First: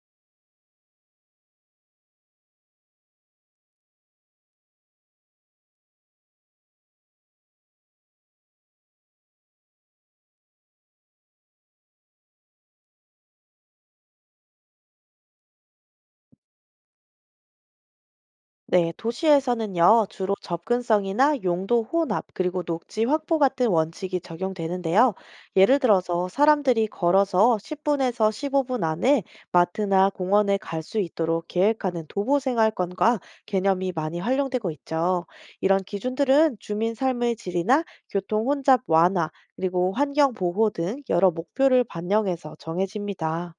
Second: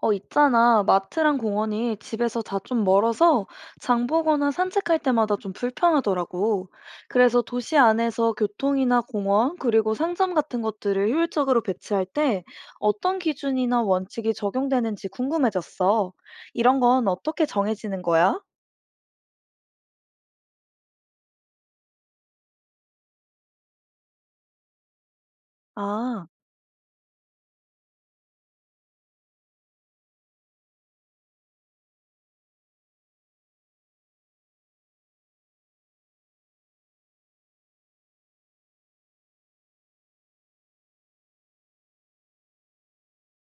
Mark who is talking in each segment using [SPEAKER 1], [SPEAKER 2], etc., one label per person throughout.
[SPEAKER 1] 어, 있잖아. 마트랑 공원이 집에서 다 좀 멀어서 장 보거나 산책할 때마다 좀 불편하더라고. 그래서 도시 안에서 교통이나 공원, 그리고 상점 같은 것들을 효율적으로 배치할 때 어떤 기준이나 원칙이 적용되는지 궁금해졌어. 이런 건 어떻게 정해지는 거야?
[SPEAKER 2] 네, 도시에서는요, 주로 접근성이나 용도 혼합, 그리고 녹지 확보 같은 원칙이 적용되는데요. 예를 들어서
[SPEAKER 1] 아,
[SPEAKER 2] 사람들이 걸어서 10분에서 15분 안에 마트나 공원에 갈 수 있도록 계획하는 도보 생활권과 개념이 많이 활용되고 있죠. 이런 기준들은 주민 삶의 질이나 교통 혼잡 완화, 그리고 환경 보호 등 여러 목표를 반영해서 정해집니다.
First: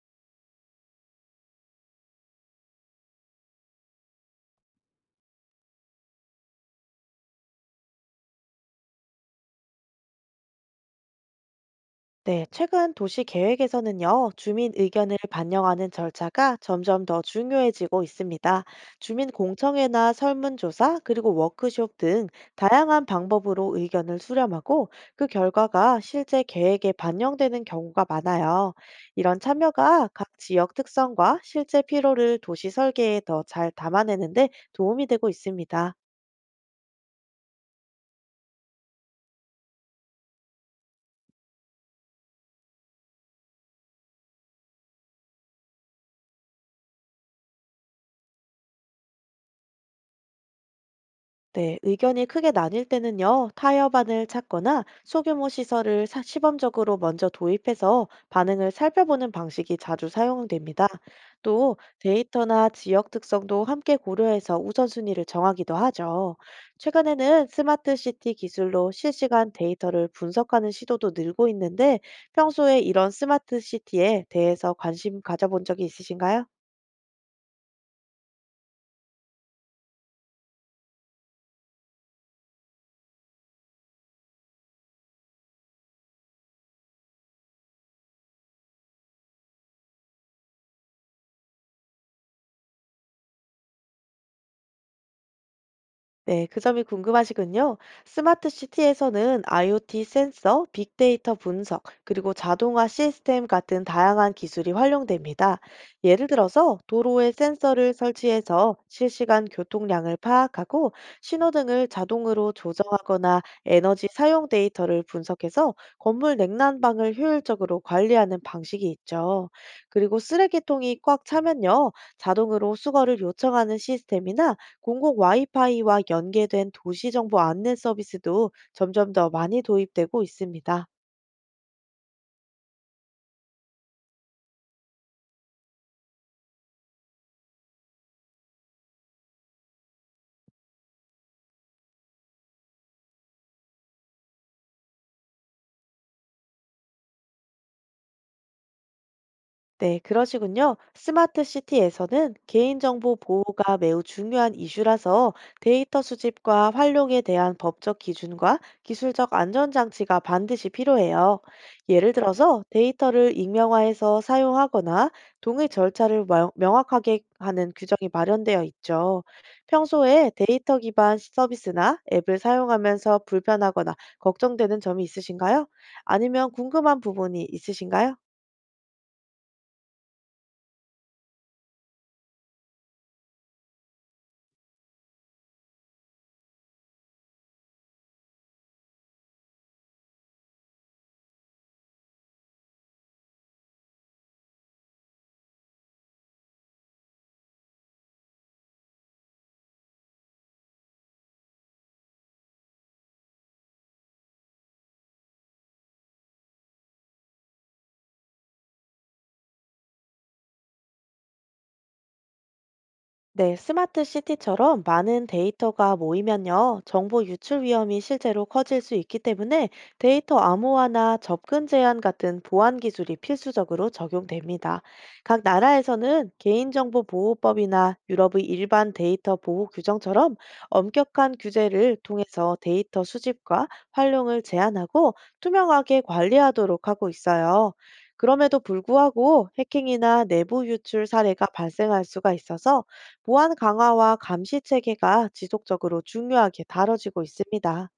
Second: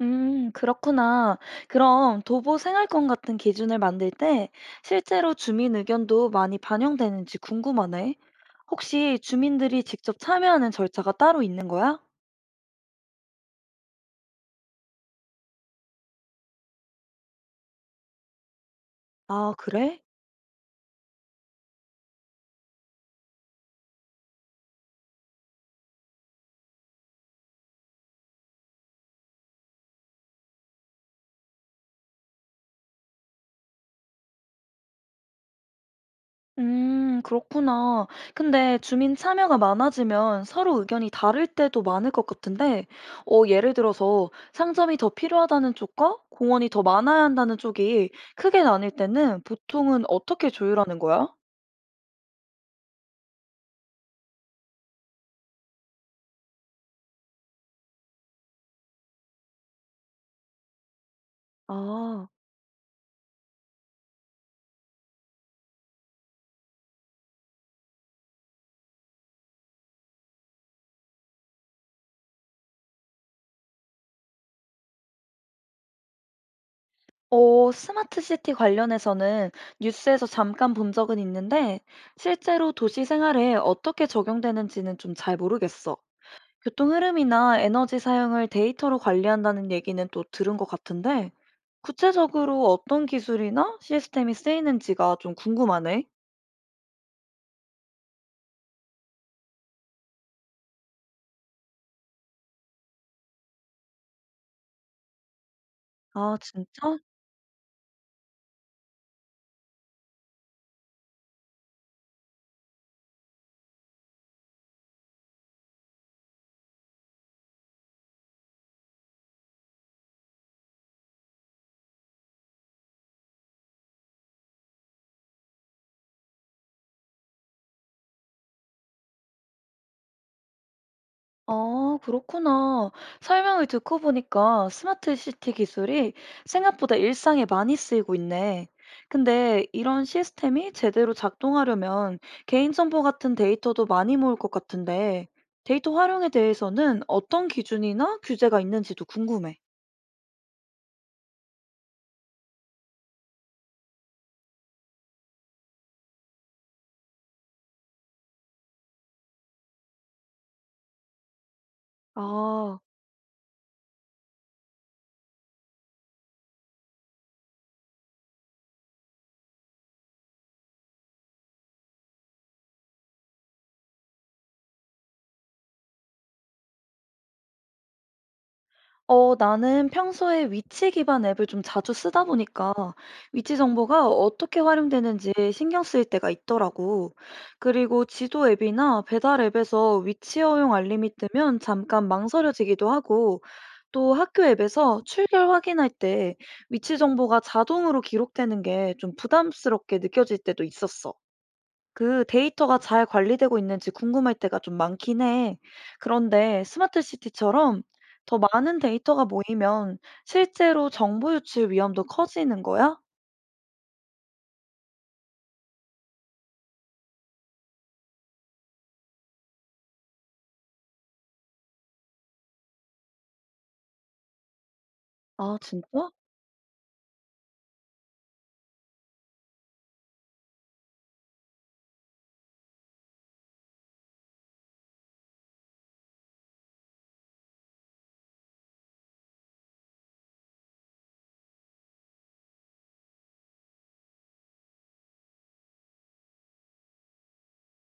[SPEAKER 1] 그렇구나. 그럼 도보 생활권 같은 기준을 만들 때 실제로 주민 의견도 많이 반영되는지 궁금하네. 혹시 주민들이 직접 참여하는 절차가 따로 있는 거야?
[SPEAKER 2] 네, 최근 도시 계획에서는요, 주민 의견을 반영하는 절차가 점점 더 중요해지고 있습니다. 주민
[SPEAKER 1] 아, 그래?
[SPEAKER 2] 공청회나 설문조사, 그리고 워크숍 등 다양한 방법으로 의견을 수렴하고 그 결과가 실제 계획에 반영되는 경우가 많아요. 이런 참여가 각 지역 특성과 실제 필요를 도시 설계에 더 잘 담아내는데 도움이 되고 있습니다.
[SPEAKER 1] 그렇구나. 근데 주민 참여가 많아지면 서로 의견이 다를 때도 많을 것 같은데, 어, 예를 들어서 상점이 더 필요하다는 쪽과 공원이 더 많아야 한다는 쪽이 크게 나뉠 때는 보통은 어떻게 조율하는 거야?
[SPEAKER 2] 네, 의견이 크게 나뉠 때는요, 타협안을 찾거나 소규모 시설을 시범적으로 먼저 도입해서 반응을 살펴보는 방식이 자주 사용됩니다. 또
[SPEAKER 1] 아,
[SPEAKER 2] 데이터나 지역 특성도 함께 고려해서 우선순위를 정하기도 하죠. 최근에는 스마트 시티 기술로 실시간 데이터를 분석하는 시도도 늘고 있는데 평소에 이런 스마트 시티에 대해서 관심 가져본 적이 있으신가요?
[SPEAKER 1] 어, 스마트 시티 관련해서는 뉴스에서 잠깐 본 적은 있는데, 실제로 도시 생활에 어떻게 적용되는지는 좀 잘 모르겠어. 교통 흐름이나 에너지 사용을 데이터로 관리한다는 얘기는 또 들은 것 같은데, 구체적으로 어떤 기술이나 시스템이 쓰이는지가 좀 궁금하네.
[SPEAKER 2] 네, 그 점이 궁금하시군요. 스마트 시티에서는 IoT 센서, 빅데이터 분석, 그리고 자동화 시스템 같은 다양한 기술이 활용됩니다. 예를
[SPEAKER 1] 아,
[SPEAKER 2] 들어서
[SPEAKER 1] 진짜?
[SPEAKER 2] 도로에 센서를 설치해서 실시간 교통량을 파악하고 신호등을 자동으로 조정하거나 에너지 사용 데이터를 분석해서 건물 냉난방을 효율적으로 관리하는 방식이 있죠. 그리고 쓰레기통이 꽉 차면요, 자동으로 수거를 요청하는 시스템이나 공공 와이파이와 연계된 도시정보 안내 서비스도 점점 더 많이 도입되고 있습니다.
[SPEAKER 1] 아, 그렇구나. 설명을 듣고 보니까 스마트 시티 기술이 생각보다 일상에 많이 쓰이고 있네. 근데 이런 시스템이 제대로 작동하려면 개인정보 같은 데이터도 많이 모을 것 같은데, 데이터 활용에 대해서는 어떤 기준이나 규제가 있는지도 궁금해.
[SPEAKER 2] 네, 그러시군요. 스마트 시티에서는 개인정보 보호가 매우 중요한 이슈라서 데이터 수집과 활용에 대한 법적 기준과 기술적 안전장치가 반드시 필요해요. 예를 들어서
[SPEAKER 1] 아.
[SPEAKER 2] 데이터를 익명화해서 사용하거나 동의 절차를 명확하게 하는 규정이 마련되어 있죠. 평소에 데이터 기반 서비스나 앱을 사용하면서 불편하거나 걱정되는 점이 있으신가요? 아니면 궁금한 부분이 있으신가요?
[SPEAKER 1] 어, 나는 평소에 위치 기반 앱을 좀 자주 쓰다 보니까 위치 정보가 어떻게 활용되는지 신경 쓰일 때가 있더라고. 그리고 지도 앱이나 배달 앱에서 위치 허용 알림이 뜨면 잠깐 망설여지기도 하고, 또 학교 앱에서 출결 확인할 때 위치 정보가 자동으로 기록되는 게 좀 부담스럽게 느껴질 때도 있었어. 그 데이터가 잘 관리되고 있는지 궁금할 때가 좀 많긴 해. 그런데 스마트 시티처럼 더 많은 데이터가 모이면 실제로 정보 유출 위험도 커지는 거야?
[SPEAKER 2] 네, 스마트 시티처럼 많은 데이터가 모이면요, 정보 유출 위험이 실제로 커질 수 있기 때문에 데이터 암호화나 접근 제한 같은 보안 기술이 필수적으로 적용됩니다. 각
[SPEAKER 1] 아, 진짜?
[SPEAKER 2] 나라에서는 개인정보보호법이나 유럽의 일반 데이터 보호 규정처럼 엄격한 규제를 통해서 데이터 수집과 활용을 제한하고 투명하게 관리하도록 하고 있어요. 그럼에도 불구하고 해킹이나 내부 유출 사례가 발생할 수가 있어서 보안 강화와 감시 체계가 지속적으로 중요하게 다뤄지고 있습니다.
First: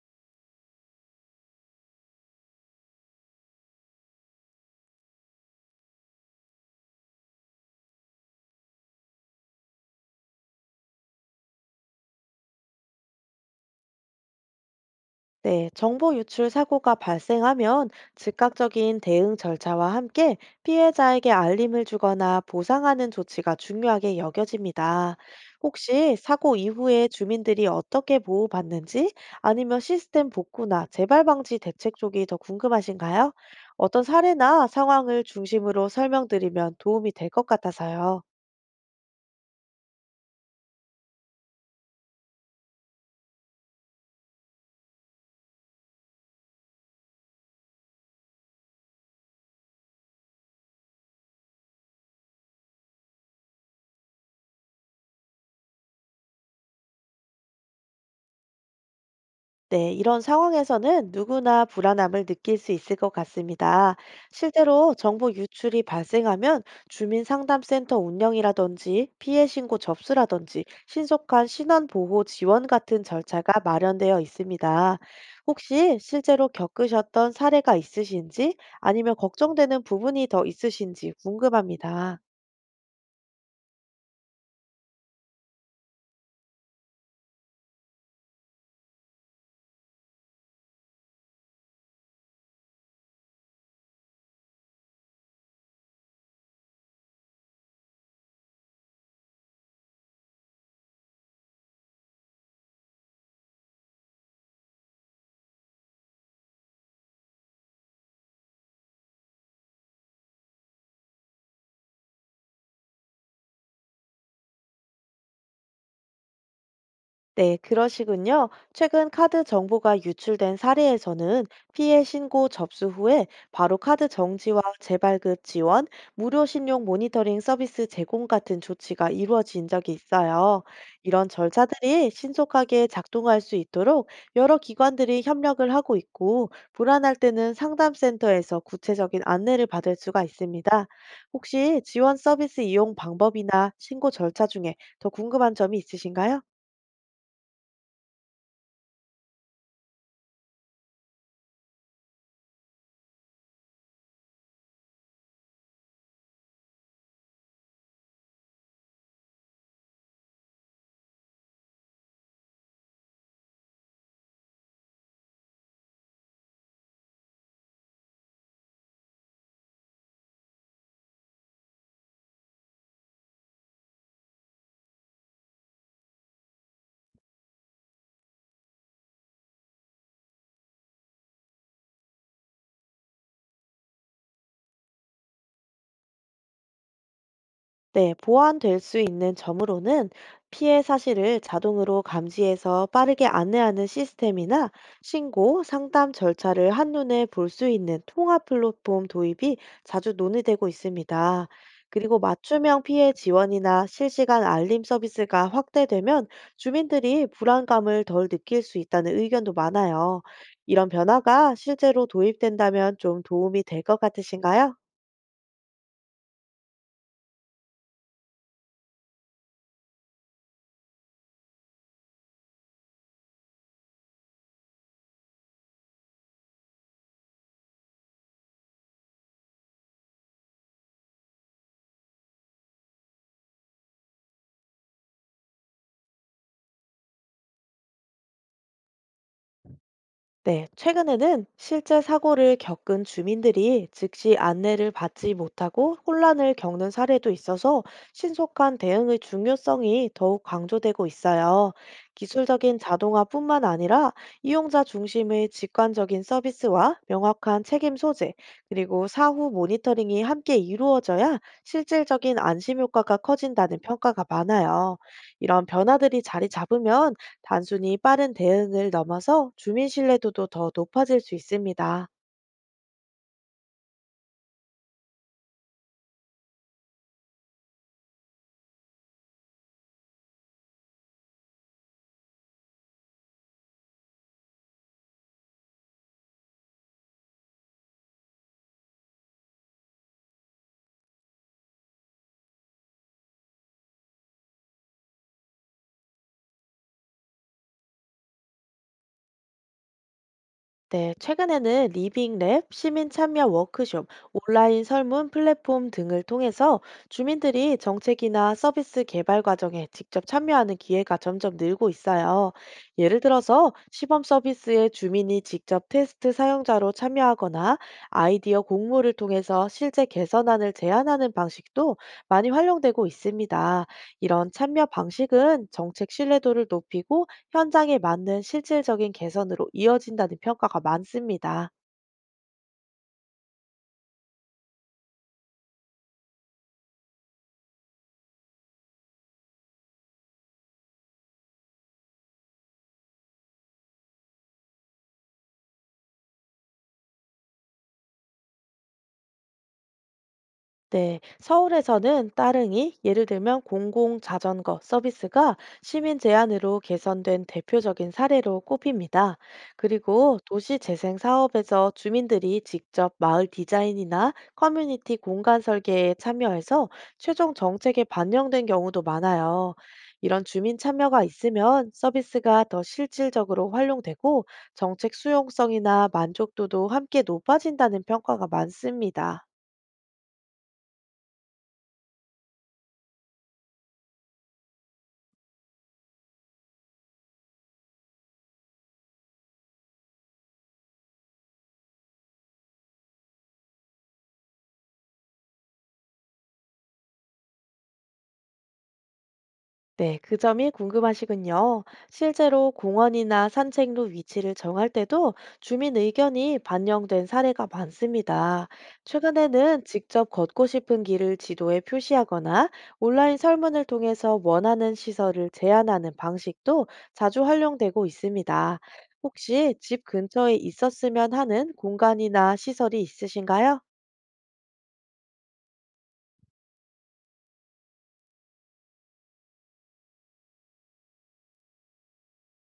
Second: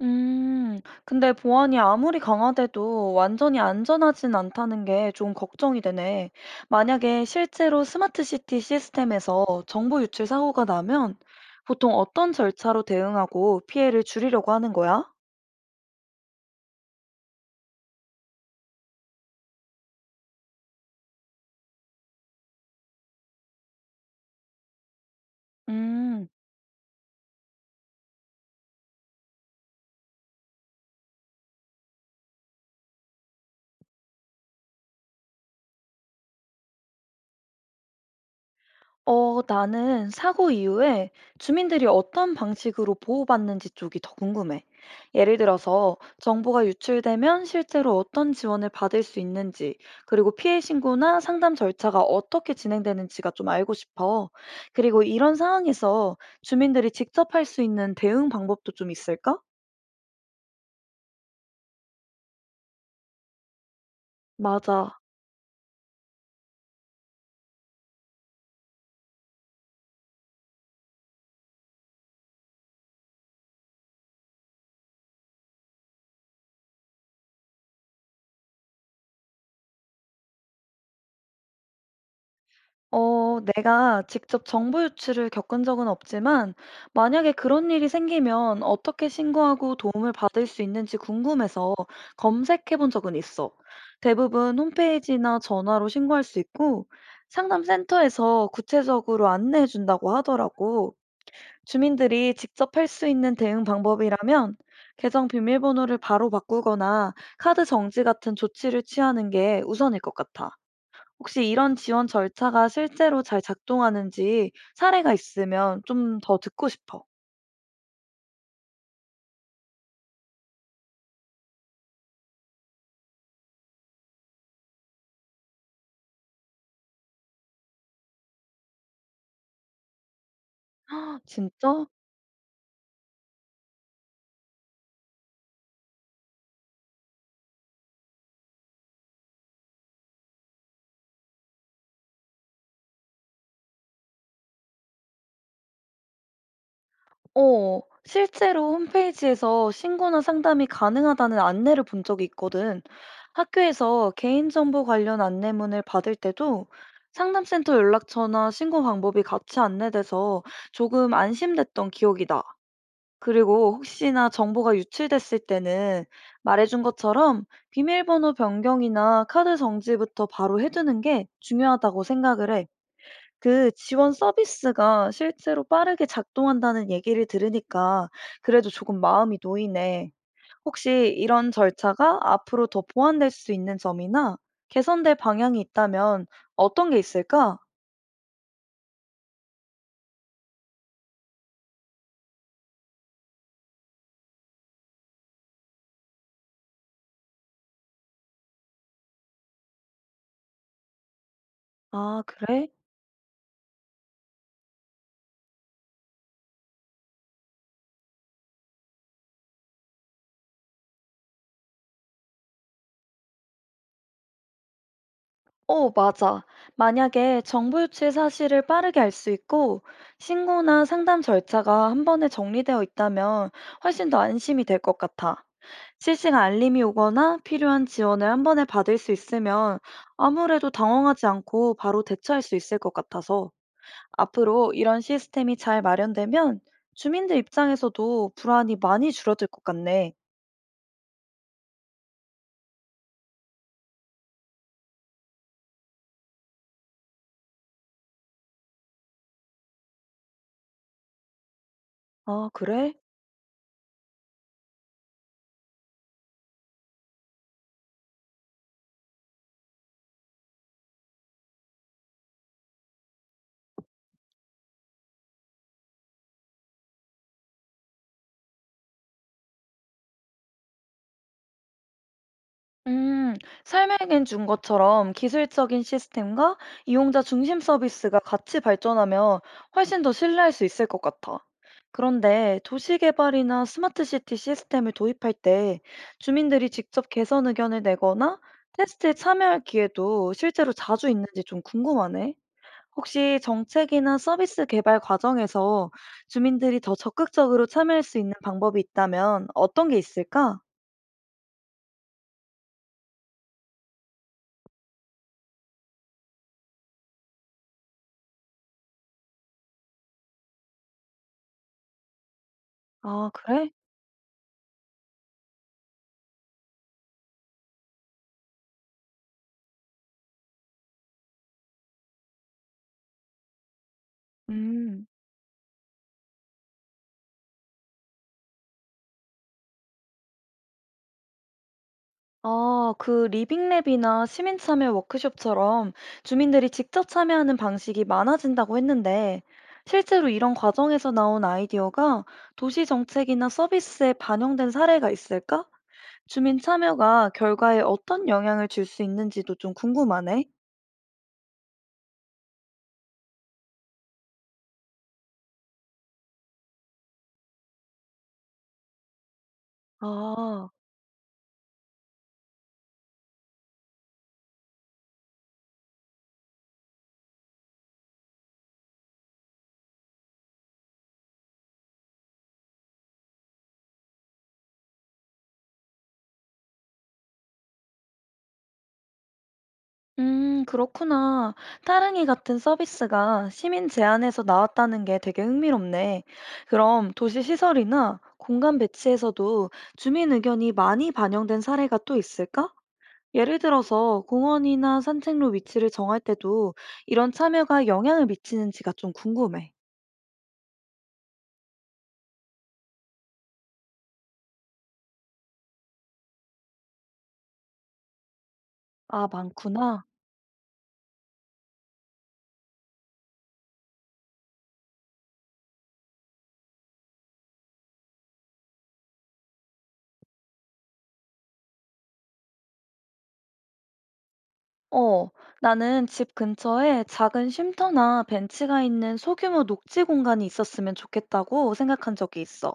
[SPEAKER 1] 근데 보안이 아무리 강화돼도 완전히 안전하진 않다는 게 좀 걱정이 되네. 만약에 실제로 스마트 시티 시스템에서 정보 유출 사고가 나면 보통 어떤 절차로 대응하고 피해를 줄이려고 하는 거야?
[SPEAKER 2] 네, 정보 유출 사고가 발생하면 즉각적인 대응 절차와 함께 피해자에게 알림을 주거나 보상하는 조치가 중요하게 여겨집니다. 혹시
[SPEAKER 1] 음.
[SPEAKER 2] 사고 이후에 주민들이 어떻게 보호받는지 아니면 시스템 복구나 재발 방지 대책 쪽이 더 궁금하신가요? 어떤 사례나 상황을 중심으로 설명드리면 도움이 될 것 같아서요.
[SPEAKER 1] 어, 나는 사고 이후에 주민들이 어떤 방식으로 보호받는지 쪽이 더 궁금해. 예를 들어서 정보가 유출되면 실제로 어떤 지원을 받을 수 있는지, 그리고 피해 신고나 상담 절차가 어떻게 진행되는지가 좀 알고 싶어. 그리고 이런 상황에서 주민들이 직접 할 수 있는 대응 방법도 좀 있을까?
[SPEAKER 2] 네, 이런 상황에서는 누구나 불안함을 느낄 수 있을 것 같습니다.
[SPEAKER 1] 맞아.
[SPEAKER 2] 실제로 정보 유출이 발생하면 주민상담센터 운영이라든지 피해 신고 접수라든지 신속한 신원 보호 지원 같은 절차가 마련되어 있습니다. 혹시 실제로 겪으셨던 사례가 있으신지 아니면 걱정되는 부분이 더 있으신지 궁금합니다.
[SPEAKER 1] 어, 내가 직접 정보 유출을 겪은 적은 없지만, 만약에 그런 일이 생기면 어떻게 신고하고 도움을 받을 수 있는지 궁금해서 검색해 본 적은 있어. 대부분 홈페이지나 전화로 신고할 수 있고, 상담센터에서 구체적으로 안내해 준다고 하더라고. 주민들이 직접 할 수 있는 대응 방법이라면, 계정 비밀번호를 바로 바꾸거나 카드 정지 같은 조치를 취하는 게 우선일 것 같아. 혹시 이런 지원 절차가 실제로 잘 작동하는지 사례가 있으면 좀 더 듣고 싶어.
[SPEAKER 2] 네, 그러시군요. 최근 카드 정보가 유출된 사례에서는 피해 신고 접수 후에 바로 카드 정지와 재발급 지원, 무료 신용 모니터링 서비스 제공 같은 조치가 이루어진 적이 있어요.
[SPEAKER 1] 아,
[SPEAKER 2] 이런
[SPEAKER 1] 진짜?
[SPEAKER 2] 절차들이 신속하게 작동할 수 있도록 여러 기관들이 협력을 하고 있고, 불안할 때는 상담센터에서 구체적인 안내를 받을 수가 있습니다. 혹시 지원 서비스 이용 방법이나 신고 절차 중에 더 궁금한 점이 있으신가요?
[SPEAKER 1] 어. 실제로 홈페이지에서 신고나 상담이 가능하다는 안내를 본 적이 있거든. 학교에서 개인정보 관련 안내문을 받을 때도 상담센터 연락처나 신고 방법이 같이 안내돼서 조금 안심됐던 기억이 나. 그리고 혹시나 정보가 유출됐을 때는 말해준 것처럼 비밀번호 변경이나 카드 정지부터 바로 해두는 게 중요하다고 생각을 해. 그 지원 서비스가 실제로 빠르게 작동한다는 얘기를 들으니까 그래도 조금 마음이 놓이네. 혹시 이런 절차가 앞으로 더 보완될 수 있는 점이나 개선될 방향이 있다면 어떤 게 있을까?
[SPEAKER 2] 네, 보완될 수 있는 점으로는 피해 사실을 자동으로 감지해서 빠르게 안내하는 시스템이나 신고, 상담 절차를 한눈에 볼 수 있는 통합 플랫폼 도입이 자주 논의되고 있습니다. 그리고
[SPEAKER 1] 아, 그래?
[SPEAKER 2] 맞춤형 피해 지원이나 실시간 알림 서비스가 확대되면 주민들이 불안감을 덜 느낄 수 있다는 의견도 많아요. 이런 변화가 실제로 도입된다면 좀 도움이 될 것 같으신가요?
[SPEAKER 1] 어, 맞아. 만약에 정보 유치 사실을 빠르게 알 수 있고 신고나 상담 절차가 한 번에 정리되어 있다면 훨씬 더 안심이 될 것 같아. 실시간 알림이 오거나 필요한 지원을 한 번에 받을 수 있으면 아무래도 당황하지 않고 바로 대처할 수 있을 것 같아서 앞으로 이런 시스템이 잘 마련되면 주민들 입장에서도 불안이 많이 줄어들 것 같네.
[SPEAKER 2] 네, 최근에는 실제 사고를 겪은 주민들이 즉시 안내를 받지 못하고 혼란을 겪는 사례도 있어서 신속한 대응의 중요성이 더욱 강조되고 있어요.
[SPEAKER 1] 아,
[SPEAKER 2] 기술적인
[SPEAKER 1] 그래?
[SPEAKER 2] 자동화뿐만 아니라 이용자 중심의 직관적인 서비스와 명확한 책임 소재, 그리고 사후 모니터링이 함께 이루어져야 실질적인 안심 효과가 커진다는 평가가 많아요. 이런 변화들이 자리 잡으면 단순히 빠른 대응을 넘어서 주민 신뢰도도 더 높아질 수 있습니다.
[SPEAKER 1] 음, 설명해 준 것처럼 기술적인 시스템과 이용자 중심 서비스가 같이 발전하면 훨씬 더 신뢰할 수 있을 것 같아. 그런데 도시 개발이나 스마트 시티 시스템을 도입할 때 주민들이 직접 개선 의견을 내거나 테스트에 참여할 기회도 실제로 자주 있는지 좀 궁금하네. 혹시 정책이나 서비스 개발 과정에서 주민들이 더 적극적으로 참여할 수 있는 방법이 있다면 어떤 게 있을까?
[SPEAKER 2] 네, 최근에는 리빙랩, 시민 참여 워크숍, 온라인 설문 플랫폼 등을 통해서 주민들이 정책이나 서비스 개발 과정에 직접 참여하는 기회가 점점 늘고 있어요. 예를
[SPEAKER 1] 아, 그래?
[SPEAKER 2] 들어서 시범 서비스에 주민이 직접 테스트 사용자로 참여하거나 아이디어 공모를 통해서 실제 개선안을 제안하는 방식도 많이 활용되고 있습니다. 이런 참여
[SPEAKER 1] 음.
[SPEAKER 2] 방식은 정책 신뢰도를 높이고 현장에 맞는 실질적인 개선으로 이어진다는 평가가 많습니다.
[SPEAKER 1] 아, 그 리빙랩이나 시민참여 워크숍처럼 주민들이 직접 참여하는 방식이 많아진다고 했는데, 실제로 이런 과정에서 나온 아이디어가 도시 정책이나 서비스에 반영된 사례가 있을까? 주민 참여가 결과에 어떤 영향을 줄 수 있는지도 좀 궁금하네.
[SPEAKER 2] 네, 서울에서는 따릉이, 예를 들면 공공 자전거 서비스가 시민 제안으로 개선된 대표적인 사례로 꼽힙니다. 그리고
[SPEAKER 1] 아.
[SPEAKER 2] 도시 재생 사업에서 주민들이 직접 마을 디자인이나 커뮤니티 공간 설계에 참여해서 최종 정책에 반영된 경우도 많아요. 이런 주민 참여가 있으면 서비스가 더 실질적으로 활용되고 정책 수용성이나 만족도도 함께 높아진다는 평가가 많습니다.
[SPEAKER 1] 그렇구나. 따릉이 같은 서비스가 시민 제안에서 나왔다는 게 되게 흥미롭네. 그럼 도시 시설이나 공간 배치에서도 주민 의견이 많이 반영된 사례가 또 있을까? 예를 들어서 공원이나 산책로 위치를 정할 때도 이런 참여가 영향을 미치는지가 좀 궁금해.
[SPEAKER 2] 네, 그 점이 궁금하시군요. 실제로 공원이나 산책로 위치를 정할 때도 주민 의견이 반영된 사례가 많습니다.
[SPEAKER 1] 아,
[SPEAKER 2] 최근에는
[SPEAKER 1] 많구나.
[SPEAKER 2] 직접 걷고 싶은 길을 지도에 표시하거나 온라인 설문을 통해서 원하는 시설을 제안하는 방식도 자주 활용되고 있습니다. 혹시 집 근처에 있었으면 하는 공간이나 시설이 있으신가요?
[SPEAKER 1] 어, 나는 집 근처에 작은 쉼터나 벤치가 있는 소규모 녹지 공간이 있었으면 좋겠다고 생각한 적이 있어.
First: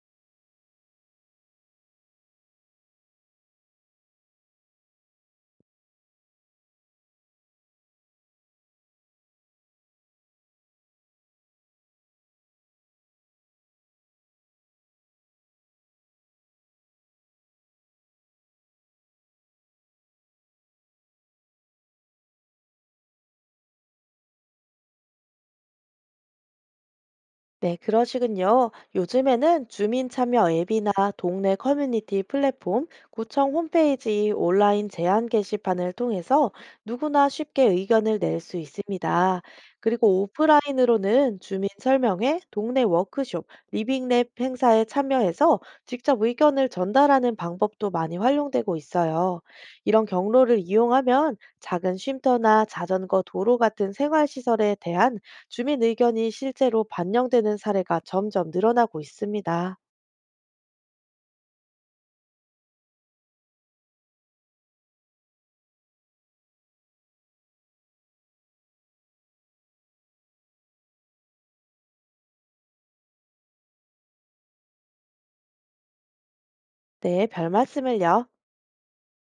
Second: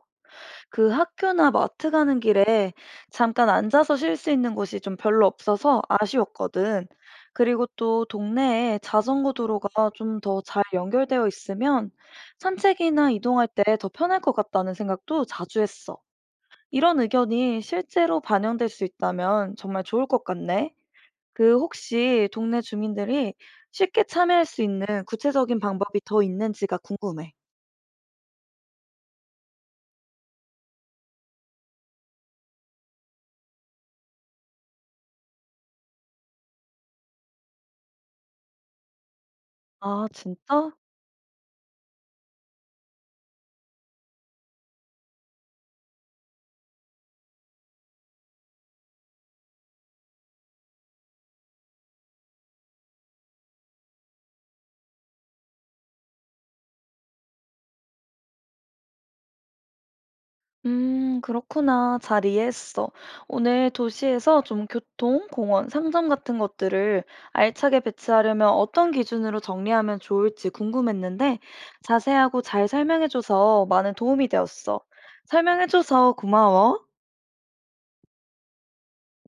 [SPEAKER 1] 그 학교나 마트 가는 길에 잠깐 앉아서 쉴 수 있는 곳이 좀 별로 없어서 아쉬웠거든. 그리고 또 동네에 자전거 도로가 좀 더 잘 연결되어 있으면 산책이나 이동할 때 더 편할 것 같다는 생각도 자주 했어. 이런 의견이 실제로 반영될 수 있다면 정말 좋을 것 같네. 그 혹시 동네 주민들이 쉽게 참여할 수 있는 구체적인 방법이 더 있는지가 궁금해.
[SPEAKER 2] 네, 그러시군요. 요즘에는 주민 참여 앱이나 동네 커뮤니티 플랫폼, 구청 홈페이지 온라인 제안 게시판을 통해서 누구나 쉽게 의견을 낼 수 있습니다.
[SPEAKER 1] 아,
[SPEAKER 2] 그리고
[SPEAKER 1] 진짜?
[SPEAKER 2] 오프라인으로는 주민 설명회, 동네 워크숍, 리빙랩 행사에 참여해서 직접 의견을 전달하는 방법도 많이 활용되고 있어요. 이런 경로를 이용하면 작은 쉼터나 자전거 도로 같은 생활시설에 대한 주민 의견이 실제로 반영되는 사례가 점점 늘어나고 있습니다.
[SPEAKER 1] 그렇구나. 잘 이해했어. 오늘 도시에서 좀 교통, 공원, 상점 같은 것들을 알차게 배치하려면 어떤 기준으로 정리하면 좋을지 궁금했는데 자세하고 잘 설명해줘서 많은 도움이 되었어. 설명해줘서 고마워.
[SPEAKER 2] 네, 별 말씀을요.